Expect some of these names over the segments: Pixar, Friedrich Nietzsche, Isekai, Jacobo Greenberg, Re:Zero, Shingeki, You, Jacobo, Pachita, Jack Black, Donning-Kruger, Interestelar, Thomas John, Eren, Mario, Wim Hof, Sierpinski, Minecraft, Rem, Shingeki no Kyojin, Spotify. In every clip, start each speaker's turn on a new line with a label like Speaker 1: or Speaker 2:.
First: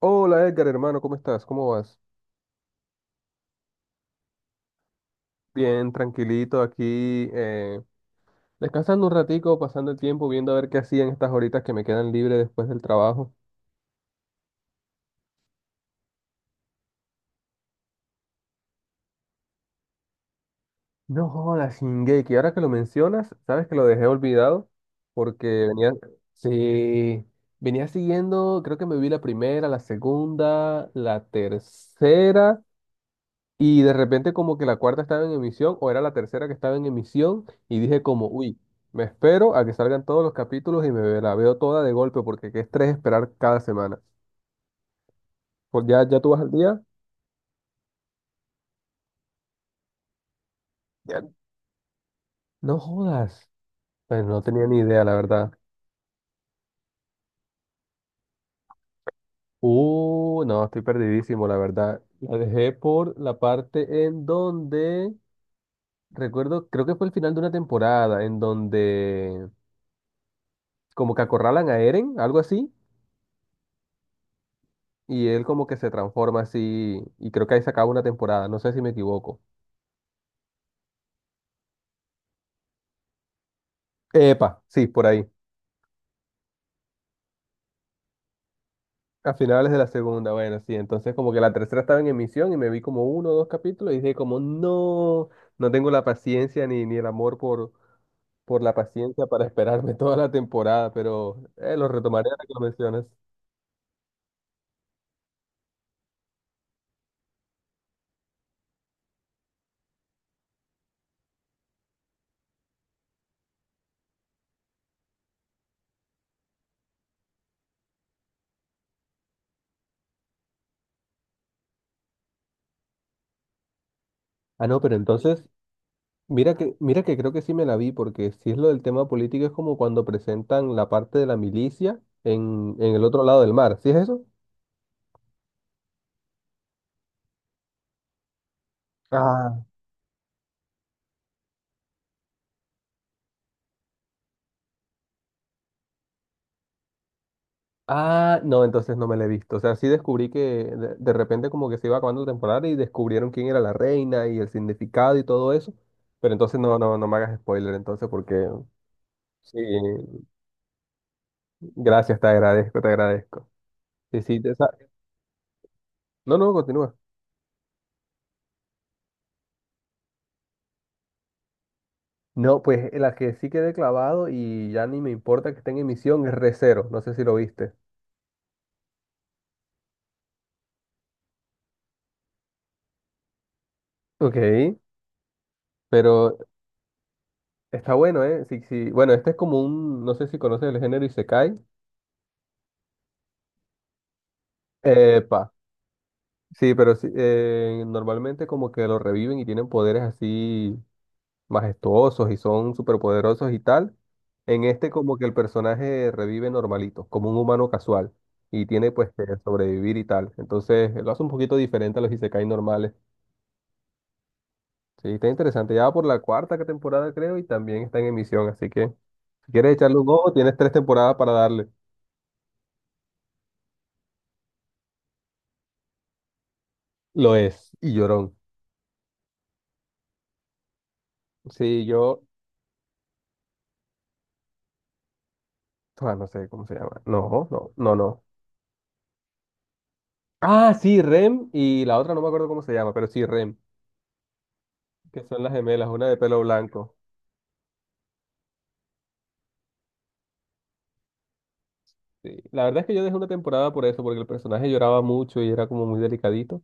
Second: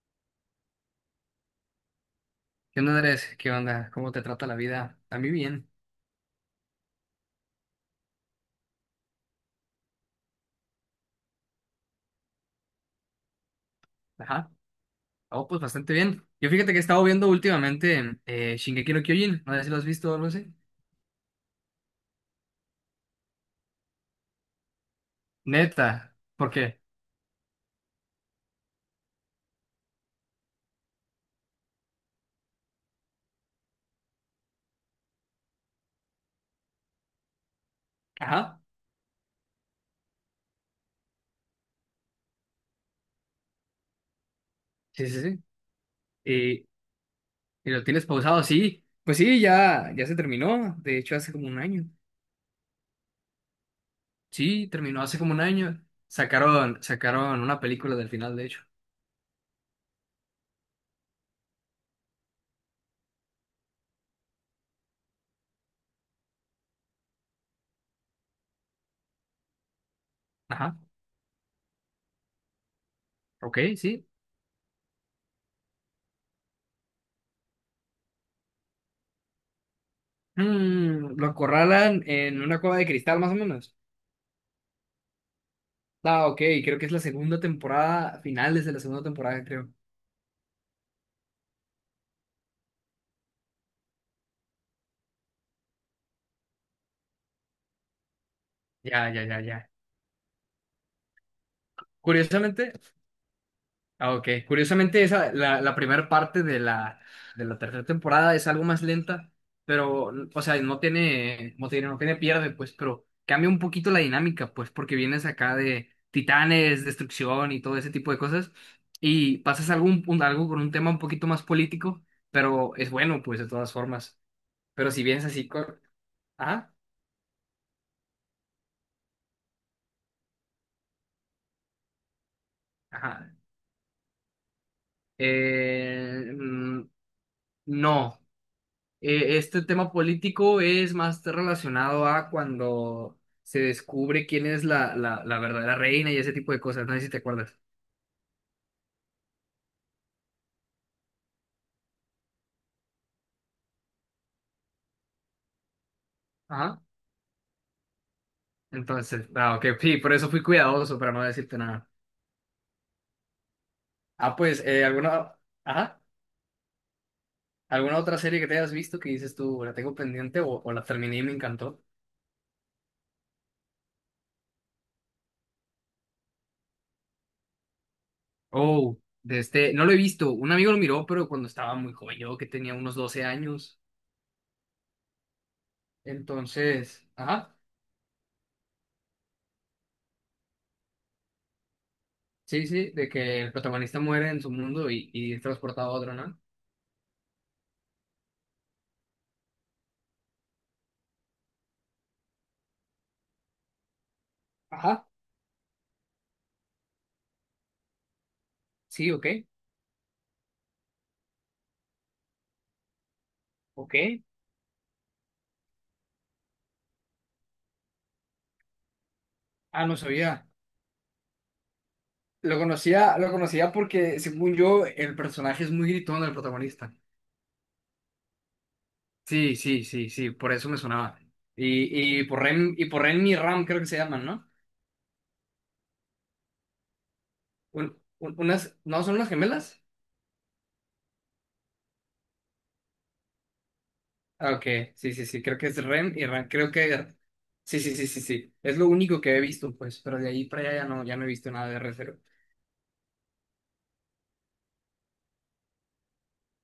Speaker 1: Hola Edgar, hermano, ¿cómo estás? ¿Cómo vas?
Speaker 2: ¿Qué onda, Andrés? ¿Qué onda? ¿Cómo te trata la vida? A mí bien.
Speaker 1: Bien, tranquilito aquí, descansando un ratico, pasando el tiempo, viendo a ver qué hacían estas horitas que me quedan libres después del trabajo.
Speaker 2: Ajá. Oh, pues bastante bien. Yo fíjate que he estado viendo últimamente Shingeki no Kyojin. No sé si lo has visto o algo así.
Speaker 1: No jodas, Shingeki, ahora que lo mencionas, sabes que lo dejé olvidado porque venía,
Speaker 2: Neta. ¿Por qué?
Speaker 1: sí, venía siguiendo, creo que me vi la primera, la segunda, la tercera. Y de repente como que la cuarta estaba en emisión o era la tercera que estaba en emisión y dije como, uy,
Speaker 2: Ajá.
Speaker 1: me espero a que salgan todos los capítulos y me la veo toda de golpe porque qué estrés esperar cada semana.
Speaker 2: Sí, sí, sí.
Speaker 1: Pues ya, ya tú vas al
Speaker 2: ¿Y,
Speaker 1: día.
Speaker 2: y lo tienes pausado? Sí. Pues sí, ya, ya se terminó. De hecho,
Speaker 1: Ya.
Speaker 2: hace como un año.
Speaker 1: No jodas. Pues no tenía
Speaker 2: Sí,
Speaker 1: ni
Speaker 2: terminó
Speaker 1: idea, la
Speaker 2: hace como un
Speaker 1: verdad.
Speaker 2: año. Sacaron una película del final, de hecho.
Speaker 1: No, estoy perdidísimo, la verdad. La dejé por la parte en donde, recuerdo, creo que fue el final de una temporada, en donde
Speaker 2: Ajá.
Speaker 1: como que acorralan a Eren, algo así.
Speaker 2: Ok, sí.
Speaker 1: Y él como que se transforma así y creo que ahí se acaba una temporada, no sé si me equivoco.
Speaker 2: Lo acorralan en una cueva de cristal, más o menos.
Speaker 1: Epa, sí, por ahí.
Speaker 2: Ah, ok, creo que es la segunda temporada, finales de la segunda
Speaker 1: A
Speaker 2: temporada,
Speaker 1: finales
Speaker 2: creo.
Speaker 1: de la segunda, bueno, sí, entonces como que la tercera estaba en emisión y me vi como uno o dos capítulos y dije como no, no tengo la paciencia ni el amor por la
Speaker 2: Ya, ya,
Speaker 1: paciencia
Speaker 2: ya,
Speaker 1: para
Speaker 2: ya.
Speaker 1: esperarme toda la temporada, pero lo retomaré ahora que lo
Speaker 2: Curiosamente,
Speaker 1: mencionas.
Speaker 2: ah, ok, curiosamente esa, la primera parte de la tercera temporada es algo más lenta, pero, o sea, no tiene pierde, pues, pero cambia un poquito la dinámica, pues, porque vienes acá de titanes, destrucción y todo ese tipo de cosas, y pasas algo con un tema un poquito más político, pero es bueno, pues, de todas formas.
Speaker 1: Ah, no,
Speaker 2: Pero
Speaker 1: pero
Speaker 2: si vienes
Speaker 1: entonces,
Speaker 2: así con. Ajá.
Speaker 1: mira que creo que sí me la vi, porque si es lo del tema político es como cuando presentan la parte de la milicia en el otro
Speaker 2: Ajá.
Speaker 1: lado del mar, ¿sí es eso?
Speaker 2: Eh, mm, no, este
Speaker 1: Ah,
Speaker 2: tema político es más relacionado a cuando se descubre quién es la verdadera reina y ese tipo de cosas. No sé si te acuerdas.
Speaker 1: Ah, no, entonces no me la he visto. O sea, sí descubrí que de repente como que se iba acabando la temporada y descubrieron quién era la reina y el significado y todo eso. Pero entonces no,
Speaker 2: Ajá.
Speaker 1: no, no me hagas spoiler, entonces, porque
Speaker 2: Entonces, ah,
Speaker 1: sí,
Speaker 2: ok, sí, por eso fui cuidadoso para no decirte nada.
Speaker 1: gracias, te agradezco, te agradezco. Sí,
Speaker 2: Ah,
Speaker 1: sí,
Speaker 2: pues, ajá,
Speaker 1: no, no, continúa.
Speaker 2: ¿alguna otra serie que te hayas visto que dices tú, la tengo pendiente o la terminé y me encantó?
Speaker 1: No, pues la que sí quedé clavado y ya ni me importa que esté en emisión es Re:Zero, no sé si lo viste.
Speaker 2: Oh, no lo he visto. Un amigo lo miró, pero cuando estaba muy joven, yo que tenía unos 12 años.
Speaker 1: Ok, pero
Speaker 2: Entonces, ajá.
Speaker 1: está bueno, ¿eh? Sí, sí. Bueno, este es como un, no sé si conoces el género Isekai.
Speaker 2: Sí, sí, de que el protagonista muere en su mundo y
Speaker 1: Epa.
Speaker 2: es transportado a otro, ¿no?
Speaker 1: Sí, pero sí, normalmente como que lo reviven y tienen poderes así majestuosos y son superpoderosos y tal. En este
Speaker 2: Ajá,
Speaker 1: como que el personaje revive normalito, como un humano casual y tiene pues
Speaker 2: sí,
Speaker 1: que
Speaker 2: ok.
Speaker 1: sobrevivir y tal. Entonces lo hace un poquito diferente a los isekai normales.
Speaker 2: Ok.
Speaker 1: Sí, está interesante. Ya va por la cuarta temporada creo y también está en emisión, así que si quieres
Speaker 2: Ah,
Speaker 1: echarle
Speaker 2: no
Speaker 1: un ojo,
Speaker 2: sabía.
Speaker 1: tienes tres temporadas para darle.
Speaker 2: Lo conocía porque, según yo, el personaje es muy gritón, el protagonista.
Speaker 1: Lo es, y llorón.
Speaker 2: Sí, sí, sí, sí, por eso me sonaba.
Speaker 1: Sí,
Speaker 2: y,
Speaker 1: yo,
Speaker 2: y por Ren, y por Ren y Ram creo que se llaman, ¿no?
Speaker 1: ah, no sé cómo se llama. No, no,
Speaker 2: Un-
Speaker 1: no, no.
Speaker 2: un- unas, ¿no son unas gemelas?
Speaker 1: Ah, sí, Rem y la otra no me acuerdo cómo se llama, pero sí, Rem,
Speaker 2: Ah, ok, sí,
Speaker 1: que
Speaker 2: sí, sí,
Speaker 1: son las
Speaker 2: creo que es
Speaker 1: gemelas, una
Speaker 2: Ren
Speaker 1: de
Speaker 2: y
Speaker 1: pelo
Speaker 2: Ram, creo
Speaker 1: blanco.
Speaker 2: que. Sí, sí, sí, sí, sí. Es lo único que he visto, pues, pero de ahí para allá ya no he visto nada de Re:Zero.
Speaker 1: Sí. La verdad es que yo dejé una temporada por eso, porque el personaje lloraba mucho y era como muy delicadito,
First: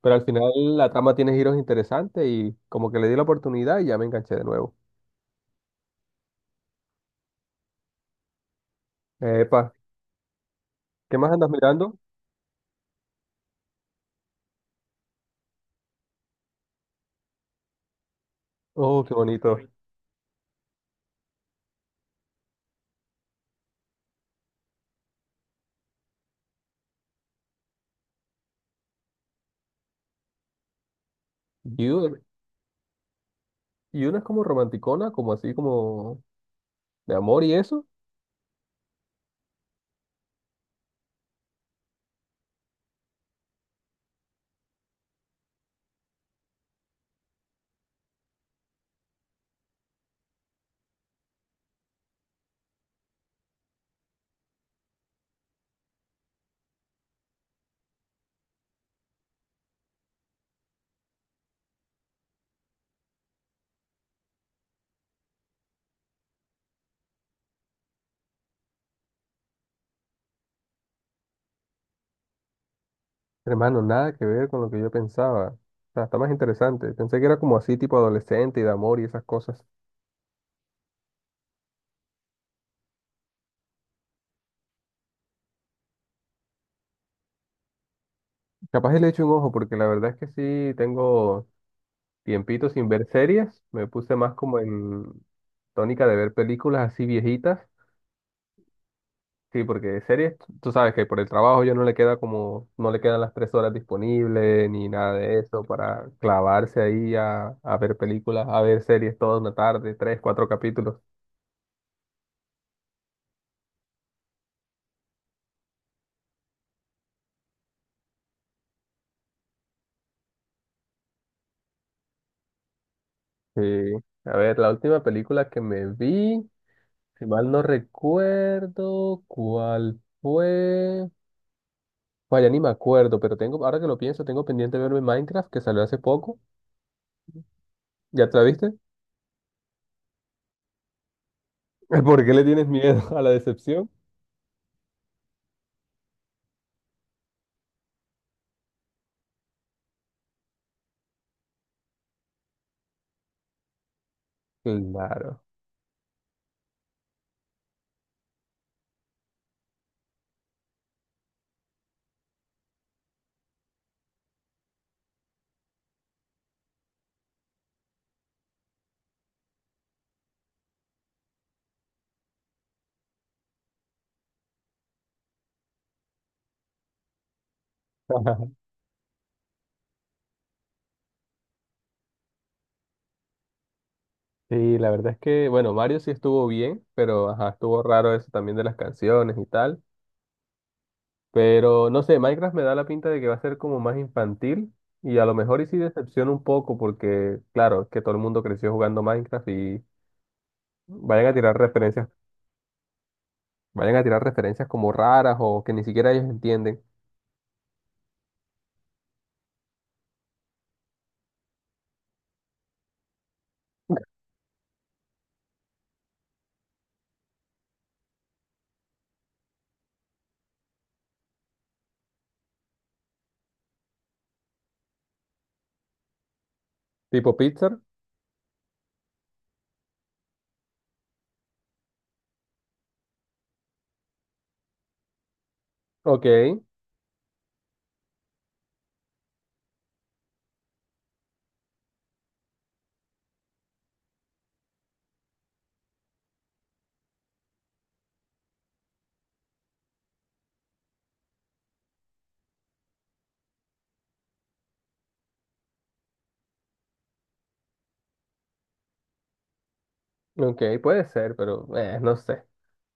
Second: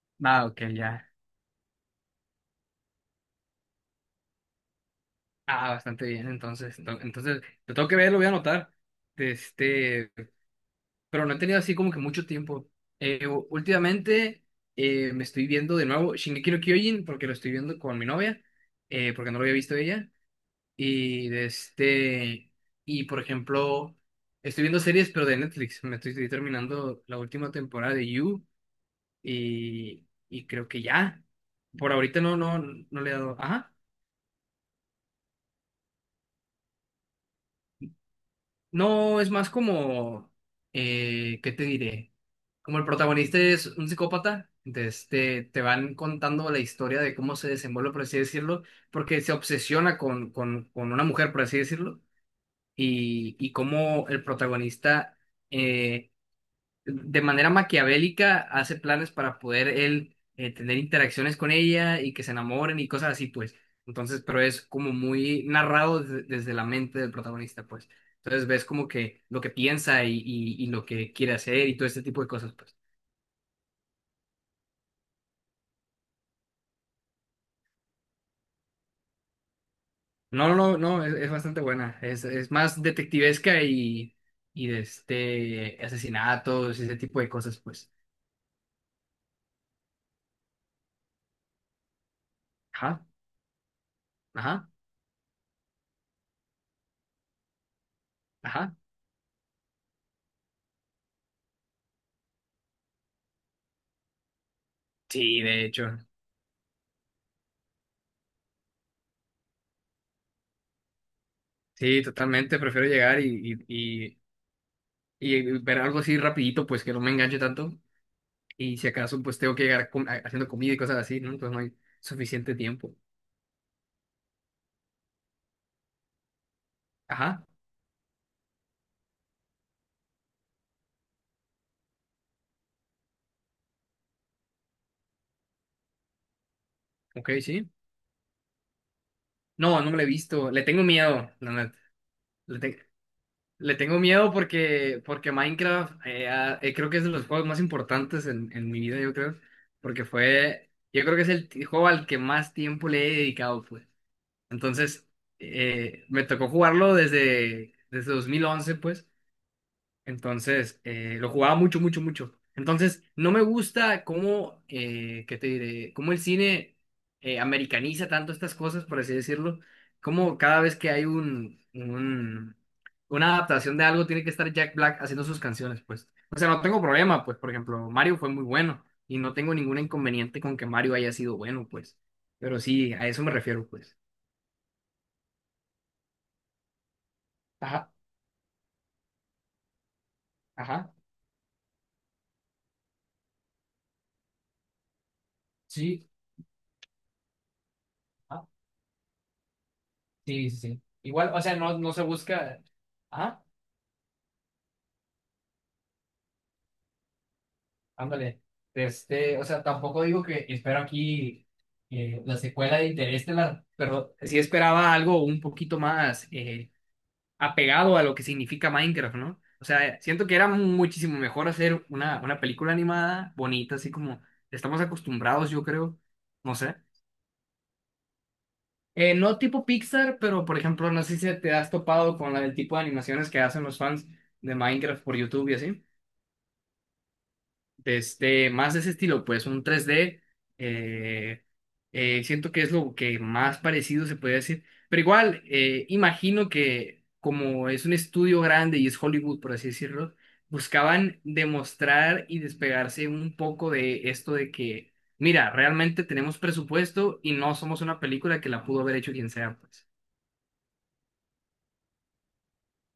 Speaker 1: pero al
Speaker 2: Ah,
Speaker 1: final
Speaker 2: ok,
Speaker 1: la
Speaker 2: ya.
Speaker 1: trama tiene giros interesantes y como que le di la oportunidad y ya me enganché de nuevo.
Speaker 2: Ah, bastante bien, entonces, entonces, lo tengo que ver, lo voy a anotar,
Speaker 1: Epa,
Speaker 2: este,
Speaker 1: ¿qué
Speaker 2: pero
Speaker 1: más
Speaker 2: no he
Speaker 1: andas
Speaker 2: tenido así como
Speaker 1: mirando?
Speaker 2: que mucho tiempo. Últimamente me estoy viendo de nuevo Shingeki no Kyojin, porque lo estoy viendo con mi novia,
Speaker 1: Oh, qué
Speaker 2: porque no lo había
Speaker 1: bonito.
Speaker 2: visto ella, y de este, y por ejemplo, estoy viendo series, pero de Netflix, estoy terminando la última temporada de You, y creo que ya, por
Speaker 1: You.
Speaker 2: ahorita no, no, no le he dado, ajá.
Speaker 1: You no es como romanticona, como así como de amor y eso.
Speaker 2: No, es más como, ¿qué te diré? Como el protagonista es un psicópata, entonces te van contando la historia de cómo se desenvuelve, por así decirlo, porque se obsesiona con una mujer, por así decirlo, y cómo el protagonista eh, de manera maquiavélica hace planes para poder él tener interacciones con ella y que se enamoren y cosas así, pues. Entonces, pero es como muy narrado desde la mente del protagonista, pues. Entonces ves como que lo que piensa y lo que quiere hacer y todo este tipo de cosas, pues.
Speaker 1: Hermano, nada que ver con lo que yo pensaba. O sea, está más interesante. Pensé que era como así tipo adolescente y de amor y esas cosas.
Speaker 2: No, no, no, es bastante buena. Es más detectivesca y de asesinatos y ese tipo de cosas, pues.
Speaker 1: Capaz y le echo un ojo, porque la verdad es que sí tengo tiempito sin ver
Speaker 2: Ajá,
Speaker 1: series. Me puse más como
Speaker 2: ajá,
Speaker 1: en tónica de ver películas así viejitas.
Speaker 2: ajá.
Speaker 1: Sí, porque series, tú sabes que por el trabajo ya no le queda como, no le quedan las 3 horas disponibles ni nada de
Speaker 2: Sí,
Speaker 1: eso
Speaker 2: de hecho.
Speaker 1: para clavarse ahí a ver películas, a ver series toda una tarde, tres, cuatro capítulos.
Speaker 2: Sí, totalmente. Prefiero llegar y ver algo así rapidito, pues que no me enganche tanto. Y si acaso, pues tengo que llegar haciendo comida y cosas así, ¿no? Entonces no hay suficiente tiempo.
Speaker 1: Sí. A ver, la última película que me vi, si
Speaker 2: Ajá,
Speaker 1: mal no recuerdo, ¿cuál fue? Bueno, ya ni me acuerdo, pero tengo, ahora que lo pienso, tengo pendiente verme Minecraft, que salió hace poco.
Speaker 2: ok, sí.
Speaker 1: ¿Ya te la viste?
Speaker 2: No, no me lo he visto. Le tengo miedo, la neta.
Speaker 1: ¿Por qué le
Speaker 2: Le,
Speaker 1: tienes
Speaker 2: te-
Speaker 1: miedo a la
Speaker 2: le
Speaker 1: decepción?
Speaker 2: tengo miedo porque Minecraft creo que es de los juegos más importantes en mi vida, yo creo. Yo creo que es el juego al que más tiempo le he dedicado, pues. Entonces,
Speaker 1: Claro.
Speaker 2: me tocó jugarlo desde 2011, pues. Entonces, lo jugaba mucho, mucho, mucho. Entonces, no me gusta cómo, ¿qué te diré? Cómo el cine americaniza tanto estas cosas, por así decirlo. Como cada vez que hay una adaptación de algo, tiene que estar Jack Black haciendo sus canciones, pues. O sea, no tengo problema, pues, por ejemplo, Mario fue muy bueno y no tengo ningún inconveniente con que Mario haya sido bueno, pues. Pero sí, a eso me refiero, pues.
Speaker 1: Sí, la verdad es que, bueno, Mario sí estuvo bien, pero ajá, estuvo
Speaker 2: Ajá,
Speaker 1: raro eso también de las canciones y tal.
Speaker 2: ajá,
Speaker 1: Pero no sé, Minecraft me da la pinta de que va a ser como más infantil y a lo mejor y sí
Speaker 2: sí,
Speaker 1: decepciona un poco porque, claro, es que todo el mundo
Speaker 2: ajá,
Speaker 1: creció jugando Minecraft y
Speaker 2: sí, sí, sí.
Speaker 1: vayan
Speaker 2: Igual,
Speaker 1: a
Speaker 2: o sea,
Speaker 1: tirar
Speaker 2: no, no se
Speaker 1: referencias,
Speaker 2: busca. Ajá.
Speaker 1: vayan a tirar referencias como raras o que ni siquiera ellos entienden.
Speaker 2: Ándale, o sea, tampoco digo que espero aquí la secuela de Interestelar, pero sí esperaba algo un poquito más apegado a lo que significa Minecraft, ¿no? O sea, siento que era muchísimo mejor hacer una película animada bonita, así como estamos acostumbrados, yo creo, no sé.
Speaker 1: Tipo Pixar,
Speaker 2: No tipo Pixar, pero por ejemplo, no sé si te has topado con el tipo de animaciones que hacen los fans de Minecraft por YouTube y así.
Speaker 1: ok,
Speaker 2: Más de ese estilo, pues un 3D. eh, siento que es lo que más parecido se puede decir. Pero igual, imagino que como es un estudio grande y es Hollywood, por así decirlo, buscaban demostrar y despegarse un poco de esto de que, mira, realmente tenemos presupuesto y no somos una película que la pudo haber hecho quien sea, pues.
Speaker 1: Ok, puede ser, pero no sé.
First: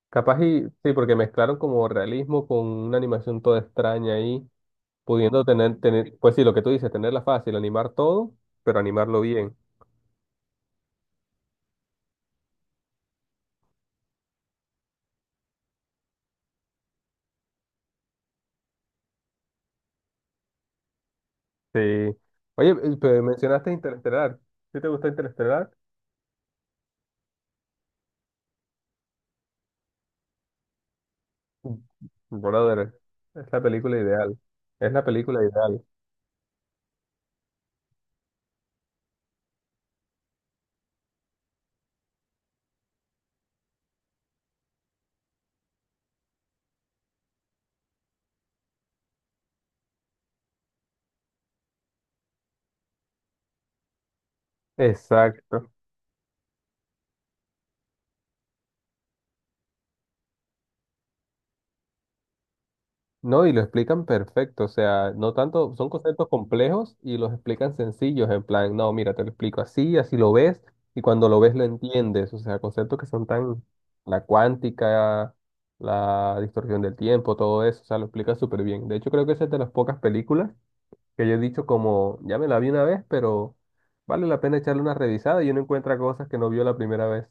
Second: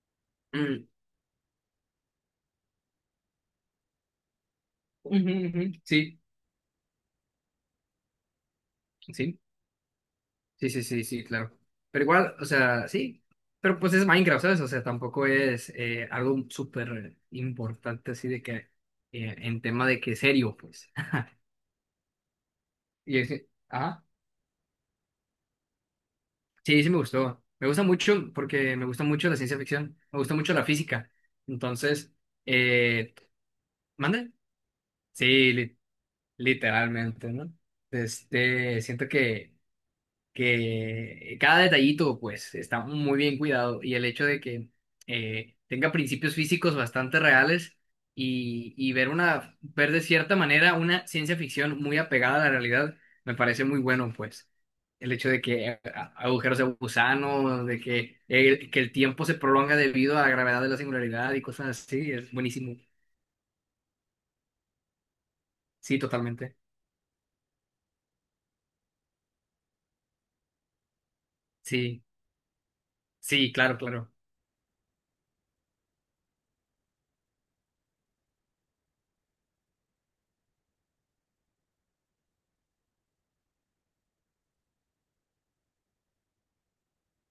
Speaker 1: Capaz y
Speaker 2: Mm,
Speaker 1: sí, porque mezclaron como realismo con una animación toda extraña ahí,
Speaker 2: ujú,
Speaker 1: pudiendo
Speaker 2: ujú,
Speaker 1: tener,
Speaker 2: sí,
Speaker 1: pues sí, lo que tú dices, tenerla fácil, animar todo, pero animarlo
Speaker 2: sí.
Speaker 1: bien.
Speaker 2: Sí, sí, sí, sí, claro. Pero igual, o sea, sí. Pero pues es Minecraft, ¿sabes? O sea, tampoco es algo súper importante así de que en tema de que serio, pues.
Speaker 1: Sí. Oye,
Speaker 2: Y es que-
Speaker 1: mencionaste
Speaker 2: ah,
Speaker 1: Interestelar. ¿Sí te gusta Interestelar?
Speaker 2: sí, sí me gustó. Me gusta mucho porque me gusta mucho la ciencia ficción, me gusta mucho la física.
Speaker 1: Mm.
Speaker 2: Entonces,
Speaker 1: Brother,
Speaker 2: eh,
Speaker 1: es la película
Speaker 2: ¿mande?
Speaker 1: ideal. Es la película
Speaker 2: Sí,
Speaker 1: ideal.
Speaker 2: literalmente, ¿no? Siento que cada detallito pues está muy bien cuidado y el hecho de que tenga principios físicos bastante reales y ver ver de cierta manera una ciencia ficción muy apegada a la realidad me parece muy bueno pues. El hecho de que
Speaker 1: Exacto.
Speaker 2: agujeros de gusano, que el tiempo se prolonga debido a la gravedad de la singularidad y cosas así, es buenísimo.
Speaker 1: No, y lo explican perfecto, o sea, no tanto, son
Speaker 2: Sí,
Speaker 1: conceptos
Speaker 2: totalmente.
Speaker 1: complejos y los explican sencillos, en plan, no, mira, te lo explico así, así lo ves, y cuando lo ves lo
Speaker 2: Sí,
Speaker 1: entiendes, o sea, conceptos que son
Speaker 2: sí,
Speaker 1: tan,
Speaker 2: claro, claro.
Speaker 1: la cuántica, la distorsión del tiempo, todo eso, o sea, lo explica súper bien. De hecho, creo que esa es de las pocas películas que yo he dicho como, ya me la vi una vez, pero vale la pena echarle una revisada y uno encuentra cosas que no vio la primera vez.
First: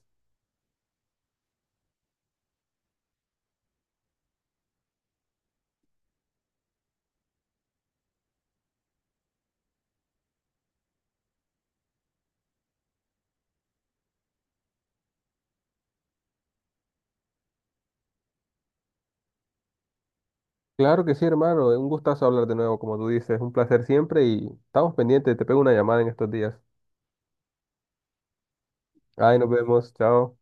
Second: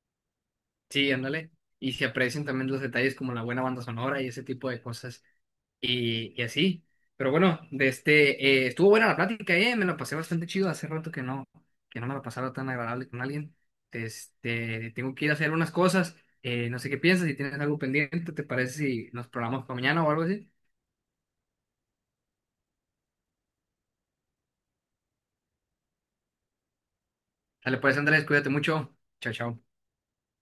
Speaker 2: Sí, ándale. Y se aprecian también los detalles como la buena banda sonora y ese tipo de cosas. Y así. Pero bueno, estuvo buena la plática, me la pasé bastante chido. Hace rato que no, me la pasaba tan agradable con alguien. Tengo que ir a hacer unas cosas. No sé qué piensas, si tienes algo pendiente, ¿te parece si nos programamos para mañana o algo así?
Speaker 1: Claro que sí, hermano, un gustazo hablar de nuevo, como tú dices, un placer siempre y estamos pendientes, te pego una llamada en estos días.
Speaker 2: Dale, pues Andrés, cuídate mucho. Chao,
Speaker 1: Ay, nos
Speaker 2: chao.
Speaker 1: vemos, chao.